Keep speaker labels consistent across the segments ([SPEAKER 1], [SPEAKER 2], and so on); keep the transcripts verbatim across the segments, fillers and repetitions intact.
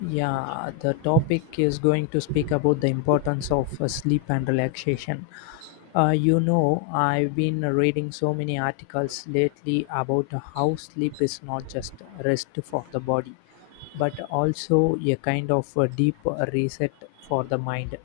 [SPEAKER 1] Yeah, the topic is going to speak about the importance of uh, sleep and relaxation. Uh, you know, I've been reading so many articles lately about how sleep is not just rest for the body, but also a kind of a deep reset for the mind.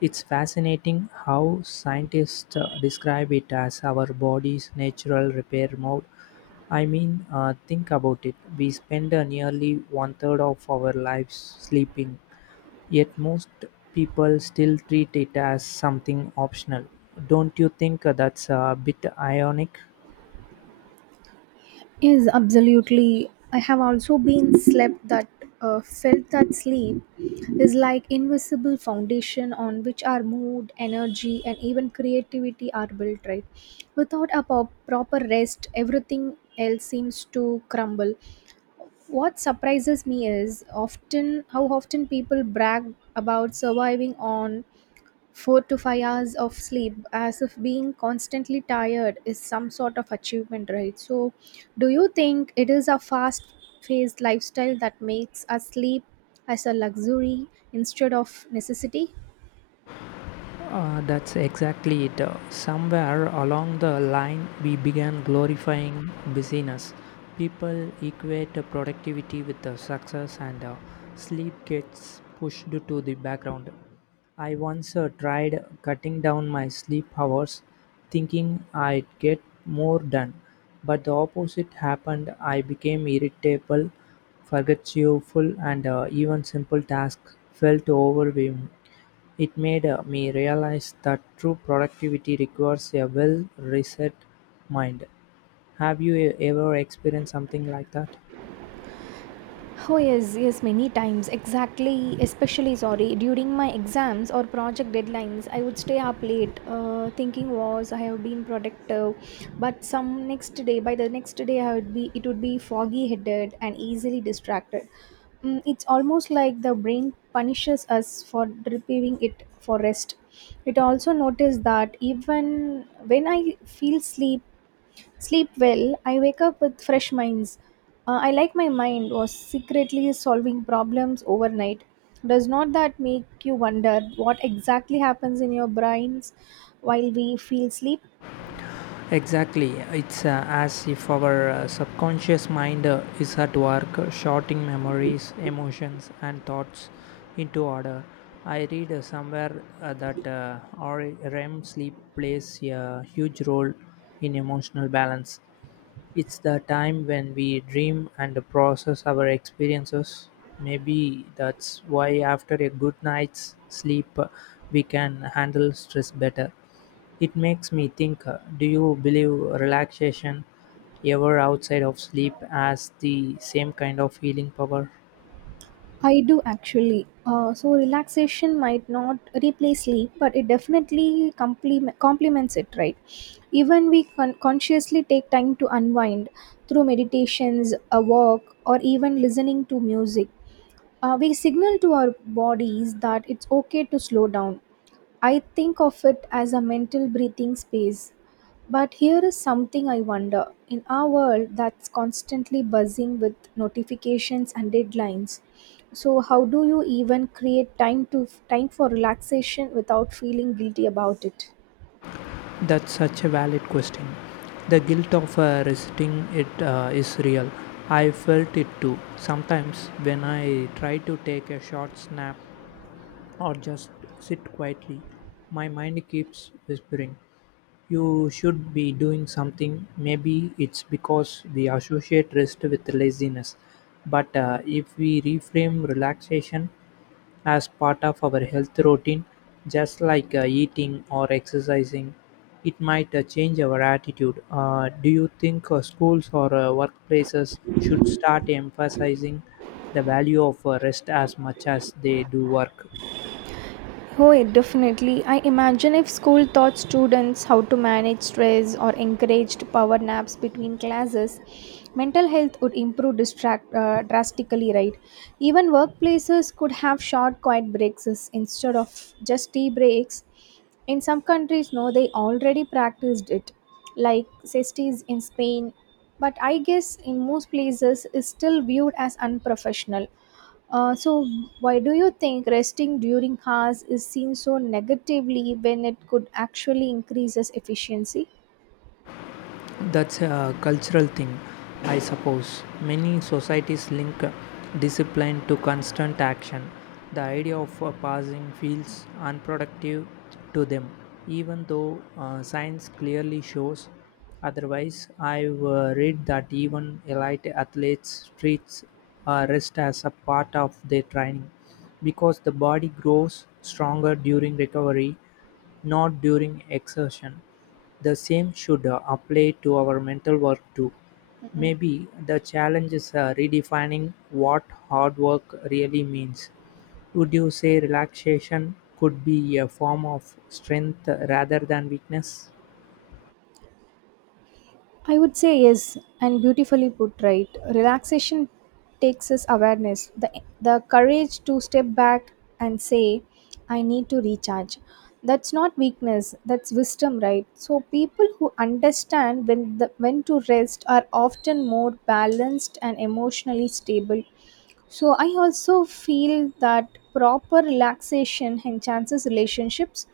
[SPEAKER 1] It's fascinating how scientists uh, describe it as our body's natural repair mode. I mean, uh, think about it. We spend uh, nearly one third of our lives sleeping, yet most people still treat it as something optional. Don't you think uh, that's a bit ironic?
[SPEAKER 2] Yes, absolutely. I have also been slept that uh, felt that sleep is like invisible foundation on which our mood, energy, and even creativity are built. Right, without a po- proper rest, everything else seems to crumble. What surprises me is often how often people brag about surviving on four to five hours of sleep as if being constantly tired is some sort of achievement, right? So do you think it is a fast paced lifestyle that makes us sleep as a luxury instead of necessity?
[SPEAKER 1] Uh, that's exactly it. Uh, Somewhere along the line, we began glorifying busyness. People equate uh, productivity with uh, success, and uh, sleep gets pushed to the background. I once uh, tried cutting down my sleep hours, thinking I'd get more done, but the opposite happened. I became irritable, forgetful, and uh, even simple tasks felt overwhelming. It made uh, me realize that true productivity requires a well-reset mind. Have you e- ever experienced something like that?
[SPEAKER 2] Oh yes, yes, many times. Exactly, especially sorry. During my exams or project deadlines, I would stay up late, uh, thinking was I have been productive, but some next day, by the next day, I would be it would be foggy headed and easily distracted. Mm, it's almost like the brain punishes us for depriving it for rest. It also noticed that even when I feel sleep sleep well, I wake up with fresh minds. Uh, I like my mind was secretly solving problems overnight. Does not that make you wonder what exactly happens in your brains while we feel sleep?
[SPEAKER 1] Exactly, it's uh, as if our uh, subconscious mind uh, is at work uh, sorting memories, emotions, and thoughts into order. I read uh, somewhere uh, that uh, our R E M sleep plays a huge role in emotional balance. It's the time when we dream and process our experiences. Maybe that's why, after a good night's sleep, uh, we can handle stress better. It makes me think, uh, do you believe relaxation ever outside of sleep has the same kind of healing power?
[SPEAKER 2] I do actually. Uh, so relaxation might not replace sleep, but it definitely compliment, complements it, right? Even we con- consciously take time to unwind through meditations, a walk, or even listening to music. Uh, we signal to our bodies that it's okay to slow down. I think of it as a mental breathing space. But here is something I wonder. In our world that's constantly buzzing with notifications and deadlines, so how do you even create time to time for relaxation without feeling guilty about it?
[SPEAKER 1] That's such a valid question. The guilt of uh, resisting it uh, is real. I felt it too. Sometimes when I try to take a short nap or just sit quietly. My mind keeps whispering, "You should be doing something." Maybe it's because we associate rest with laziness. But uh, if we reframe relaxation as part of our health routine, just like uh, eating or exercising, it might uh, change our attitude. Uh, do you think uh, schools or uh, workplaces should start emphasizing the value of uh, rest as much as they do work?
[SPEAKER 2] Oh, yeah, definitely. I imagine if school taught students how to manage stress or encouraged power naps between classes, mental health would improve distract, uh, drastically, right? Even workplaces could have short, quiet breaks is- instead of just tea breaks. In some countries, no, they already practiced it, like cestis in Spain. But I guess in most places, is still viewed as unprofessional. Uh, so, why do you think resting during hours is seen so negatively when it could actually increase its efficiency?
[SPEAKER 1] That's a cultural thing, I suppose. Many societies link discipline to constant action. The idea of uh, passing feels unproductive to them, even though uh, science clearly shows otherwise. I've uh, read that even elite athletes treats uh, rest as a part of their training because the body grows stronger during recovery, not during exertion. The same should uh, apply to our mental work too.
[SPEAKER 2] Mm-mm.
[SPEAKER 1] Maybe the challenge is uh, redefining what hard work really means. Would you say relaxation could be a form of strength rather than weakness?
[SPEAKER 2] I would say yes, and beautifully put right. Relaxation takes us awareness, the, the courage to step back and say, I need to recharge. That's not weakness, that's wisdom, right? So, people who understand when, the, when to rest are often more balanced and emotionally stable. So I also feel that proper relaxation enhances relationships.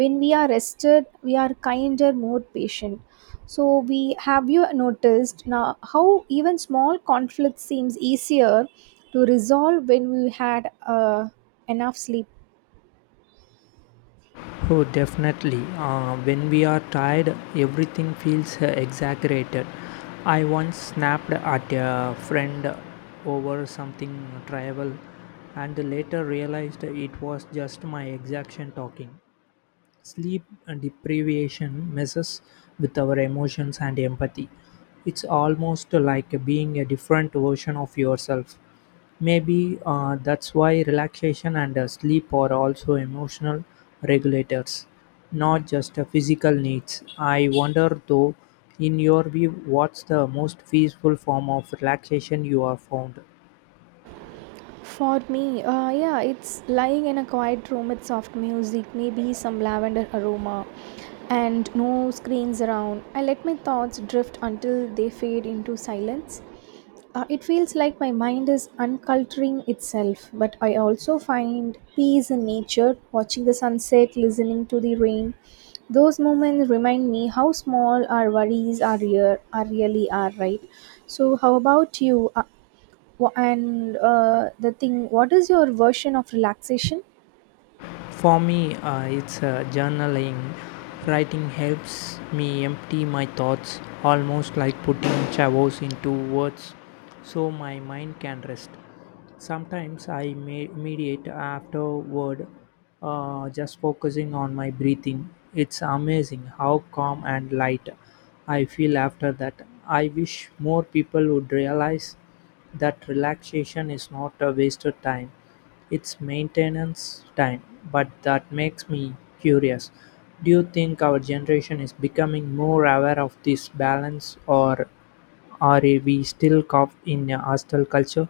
[SPEAKER 2] When we are rested we are kinder, more patient. So we Have you noticed now how even small conflict seems easier to resolve when we had uh, enough sleep?
[SPEAKER 1] Oh, definitely. Uh, when we are tired, everything feels uh, exaggerated. I once snapped at a friend over something trivial and later realized it was just my exhaustion talking. Sleep deprivation messes with our emotions and empathy. It's almost like being a different version of yourself. Maybe uh, that's why relaxation and uh, sleep are also emotional regulators, not just uh, physical needs. I wonder though, in your view, what's the most peaceful form of relaxation you have found?
[SPEAKER 2] For me, uh, yeah, it's lying in a quiet room with soft music, maybe some lavender aroma, and no screens around. I let my thoughts drift until they fade into silence. Uh, it feels like my mind is unculturing itself, but I also find peace in nature, watching the sunset, listening to the rain. Those moments remind me how small our worries are, real, are really are, right? So, how about you? Uh, Wha- and uh, the thing what is your version of relaxation?
[SPEAKER 1] For me, uh, it's uh, journaling. Writing helps me empty my thoughts, almost like putting chavos into words, so my mind can rest. Sometimes I may meditate afterward, uh, just focusing on my breathing. It's amazing how calm and light I feel after that. I wish more people would realize that relaxation is not a wasted time, its maintenance time, but that makes me curious. Do you think our generation is becoming more aware of this balance, or are we still caught in a hostile culture?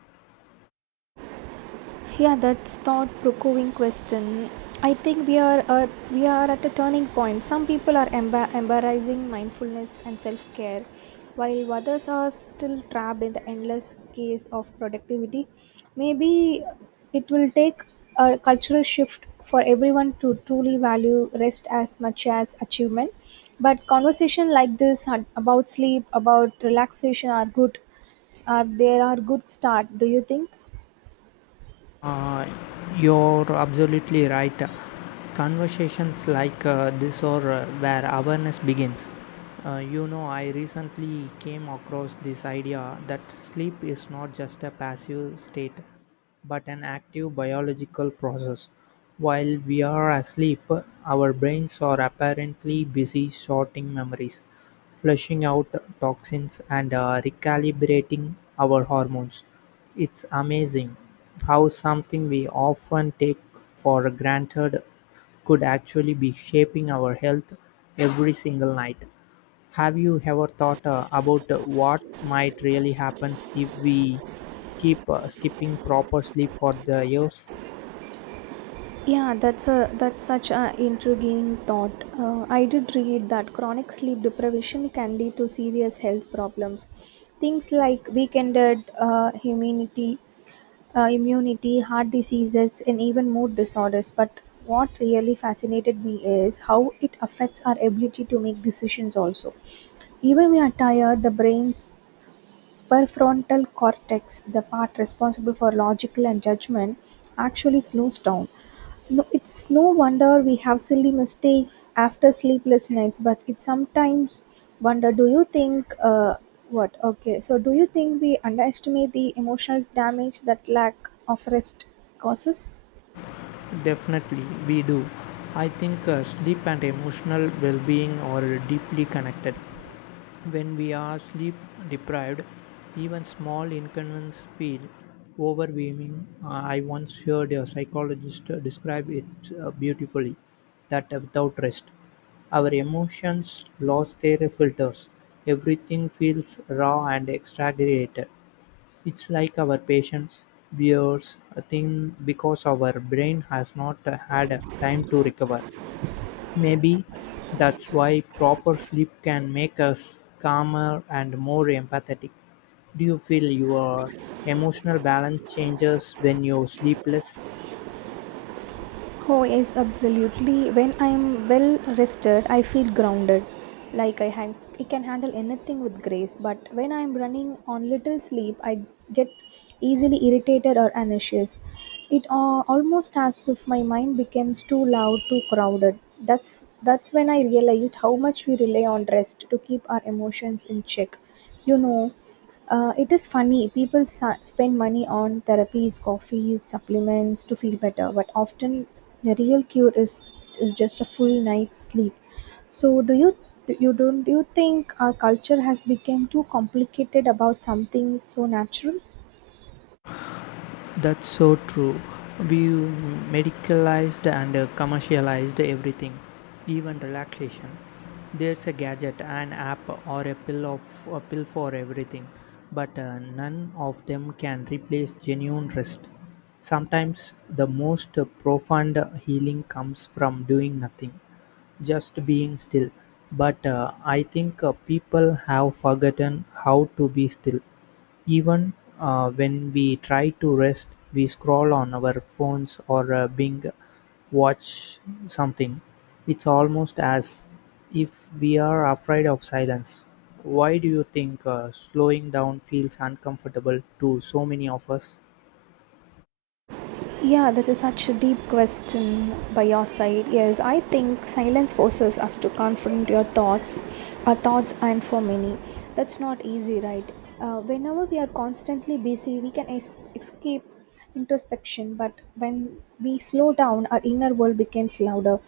[SPEAKER 2] Yeah, that's thought provoking question. I think we are at, we are at a turning point. Some people are emba- embarrassing mindfulness and self-care, while others are still trapped in the endless case of productivity. Maybe it will take a cultural shift for everyone to truly value rest as much as achievement, but conversation like this had- about sleep, about relaxation are good are there, are good start, do you think?
[SPEAKER 1] Uh, you're absolutely right. Conversations like uh, this are uh, where awareness begins. Uh, you know, I recently came across this idea that sleep is not just a passive state but an active biological process. While we are asleep, our brains are apparently busy sorting memories, flushing out toxins, and uh, recalibrating our hormones. It's amazing how something we often take for granted could actually be shaping our health every single night. Have you ever thought uh, about uh, what might really happen if we keep uh, skipping proper sleep for the years?
[SPEAKER 2] Yeah, that's a that's such an intriguing thought. Uh, I did read that chronic sleep deprivation can lead to serious health problems, things like weakened uh, immunity, uh, immunity, heart diseases, and even mood disorders. But what really fascinated me is how it affects our ability to make decisions. Also, even we are tired, the brain's prefrontal cortex, the part responsible for logical and judgment, actually slows down. No, it's no wonder we have silly mistakes after sleepless nights, but it sometimes wonder do you think uh, what okay so do you think we underestimate the emotional damage that lack of rest causes?
[SPEAKER 1] Definitely, we do. I think uh, sleep and emotional well being are deeply connected. When we are sleep deprived, even small inconveniences feel overwhelming. Uh, I once heard a psychologist uh, describe it uh, beautifully that without rest, our emotions lost their filters. Everything feels raw and exaggerated. It's like our patience wears a thin because our brain has not uh, had uh, time to recover. Maybe that's why proper sleep can make us calmer and more empathetic. Do you feel your emotional balance changes when you sleep less?
[SPEAKER 2] Oh, yes, absolutely. When I'm well rested, I feel grounded. Like I, han- I can handle anything with grace, but when I'm running on little sleep, I get easily irritated or anxious. It uh, almost as if my mind becomes too loud, too crowded. That's that's when I realized how much we rely on rest to keep our emotions in check. You know, uh, it is funny, people sa- spend money on therapies, coffees, supplements to feel better, but often the real cure is is just a full night's sleep. So, do you do you don't do you think our culture has become too complicated about something so natural?
[SPEAKER 1] That's so true. We medicalized and uh, commercialized everything, even relaxation. There's a gadget, an app, or a pill of a pill for everything, but uh, none of them can replace genuine rest. Sometimes the most profound healing comes from doing nothing, just being still. But uh, I think uh, people have forgotten how to be still. Even uh, when we try to rest, we scroll on our phones or uh, bing watch something. It's almost as if we are afraid of silence. Why do you think uh, slowing down feels uncomfortable to so many of us?
[SPEAKER 2] Yeah, this is such a deep question by your side. Yes, I think silence forces us to confront your thoughts, our thoughts, and for many, that's not easy, right? Uh, whenever we are constantly busy, we can es- escape introspection, but when we slow down, our inner world becomes louder.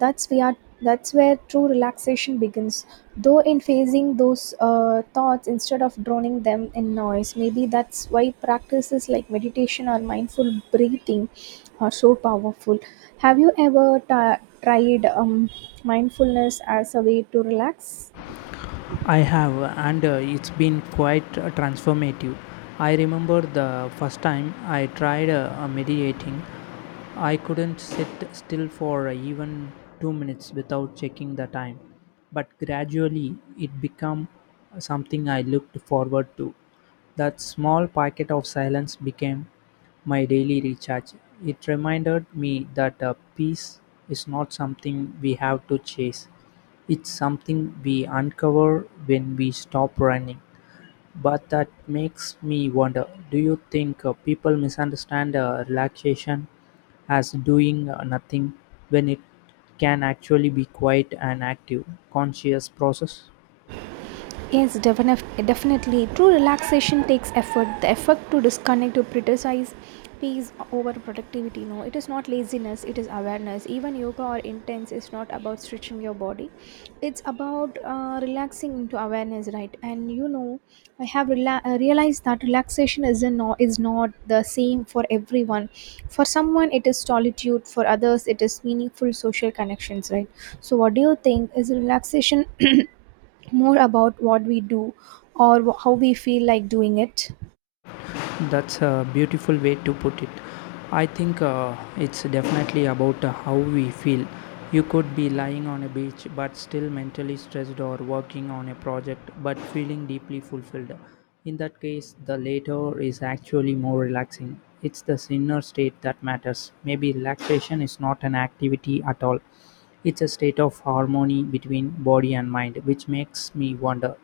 [SPEAKER 2] That's we are. That's where true relaxation begins. Though in facing those uh, thoughts instead of drowning them in noise, maybe that's why practices like meditation or mindful breathing are so powerful. Have you ever ta tried um, mindfulness as a way to relax?
[SPEAKER 1] I have, and uh, it's been quite uh, transformative. I remember the first time I tried uh, uh, meditating, I couldn't sit still for uh, even two minutes without checking the time. But gradually, it became something I looked forward to. That small packet of silence became my daily recharge. It reminded me that uh, peace is not something we have to chase, it's something we uncover when we stop running. But that makes me wonder, do you think uh, people misunderstand uh, relaxation as doing uh, nothing when it can actually be quite an active, conscious process?
[SPEAKER 2] Yes, definif- definitely. True relaxation takes effort. The effort to disconnect, to prioritize peace over productivity. No, it is not laziness, it is awareness. Even yoga or intense is not about stretching your body, it's about uh, relaxing into awareness, right? And you know, I have rela- uh, realized that relaxation is, a no- is not the same for everyone. For someone, it is solitude, for others, it is meaningful social connections, right? So, what do you think? Is relaxation more about what we do or wh- how we feel like doing it?
[SPEAKER 1] That's a beautiful way to put it. I think uh, it's definitely about uh, how we feel. You could be lying on a beach but still mentally stressed or working on a project but feeling deeply fulfilled. In that case, the latter is actually more relaxing. It's the inner state that matters. Maybe relaxation is not an activity at all. It's a state of harmony between body and mind, which makes me wonder.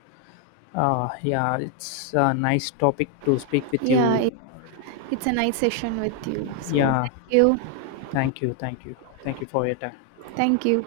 [SPEAKER 1] Uh, yeah, it's a nice topic to speak with
[SPEAKER 2] Yeah, it,
[SPEAKER 1] you.
[SPEAKER 2] it's a nice session with you. So
[SPEAKER 1] Yeah,
[SPEAKER 2] thank you.
[SPEAKER 1] thank you, thank you, thank you for your time.
[SPEAKER 2] Thank you.